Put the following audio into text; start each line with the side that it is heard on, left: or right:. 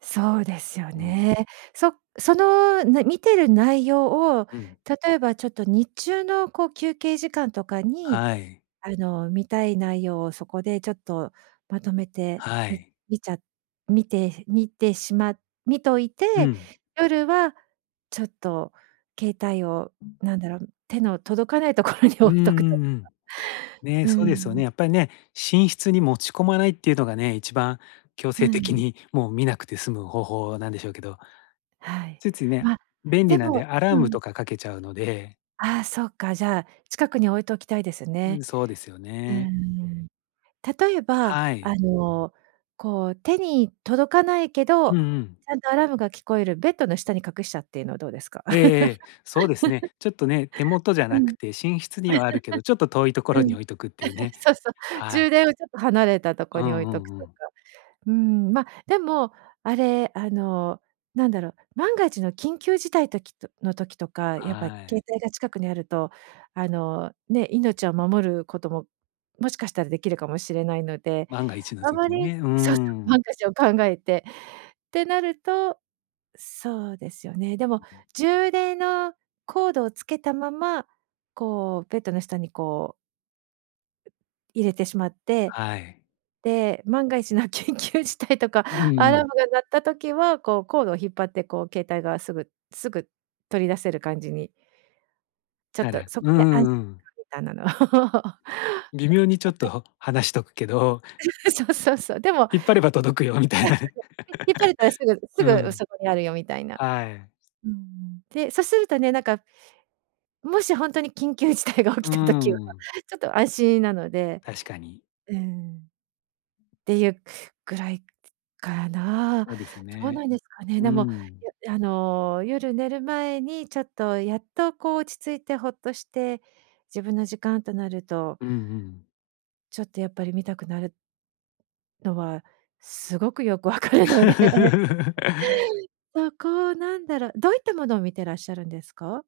right: そうですよ
left: うん。
right: ね。そ-その、な見てる内容を
left: うん。
right: 例えばちょっと日中の、こう、休憩時間とかに、
left: はい。
right: あの、見たい内容をそこでちょっとまとめて、
left: は
right: 見
left: い。
right: 見ちゃ見て見てしま見とい
left: う
right: て、
left: ん。
right: 夜はちょっと携帯を、何だろう、手の届かないところに
left: うん
right: 置
left: う
right: いとくとか。
left: んうん。ね、
right: う
left: そうですよね。
right: ん。
left: やっぱりね、寝室に持ち込まないっていうのがね、一番強
right: う
left: 制的
right: ん。
left: に、もう、見なくて済む方法なんでしょうけど
right: はい。
left: ついついね、
right: ま、
left: 便
right: で
left: 利なん
right: も
left: でアラー
right: う
left: ム
right: ん。
left: とかかけちゃうので。
right: あ、そうか、じゃ、近くに置いておきたいです
left: うん、
right: ね。
left: そうですよ
right: うー
left: ね。
right: ん。例えば、
left: は
right: あ
left: い。
right: の、こう、手に届かないけど、
left: うんうん。
right: ちゃんとアラームが聞こえるベッドの下に隠しちゃってのはどうですか？
left: ええ、そうです ね。ちょっとね、手元じゃ
right: うん。
left: なく て、寝室にはあるけど、ちょっと遠い所
right: う
left: に
right: ん。
left: 置いとくっていう ね。
right: そうそう。
left: は
right: 充
left: い。
right: 電をちょっと離れたとこ
left: う
right: に置
left: ん
right: い
left: う
right: とく
left: んう
right: とか。
left: ん。
right: うん、ま、でも、あれ、あの、なんだろう、万が一の緊急事態時との時とか、やっぱ
left: はい。
right: 携帯が近くにあると、あの、ね、命を守ることも、もしかしたらできるかもしれないので。
left: 万が一の
right: あま
left: 時に
right: り
left: ね、うー
right: そうそう、
left: ん。
right: 万が一を考えて、てなると、そうですよね。でも充電のコードをつけたまま、こう、ベッドの下に、こう入れてしまって、
left: はい。
right: で、万が一の緊急事態とか
left: うんう
right: アラー
left: ん。
right: ムが鳴った時は、こう、コードを引っ張って、こう、携帯がすぐすぐ取り出せる感じにちょっ
left: な
right: と、
left: る
right: そ
left: う
right: こ
left: ん
right: で安
left: うんうん。
right: みたいなのを。
left: 微妙にちょっ と離しとくけど
right: そうそうそう。でも
left: 引っ張れば届くよみ
right: そうそうそ
left: たいなね。
right: う。ひ引っ張れたらすぐ す
left: う
right: ぐ
left: ん。
right: そこにあるよみたいな。
left: はい。
right: うん。で、そうするとね、なんかもし、本当に緊急事態が起
left: うー
right: きた時は
left: ん。
right: ちょっと安心なので。
left: 確かに。
right: うん。ていうぐらいかな。
left: そうです
right: どう
left: ね。
right: なんですかね。
left: う
right: でも、
left: ーん。
right: いやあの、夜寝る前にちょっとやっと、こう、落ち着いてほっとして自分の時間となると
left: うんうん。
right: ちょっと、やっぱり見たくなるのはすごくよくわかるので、そこをなんだろう。どういったものを見てらっしゃるんですか？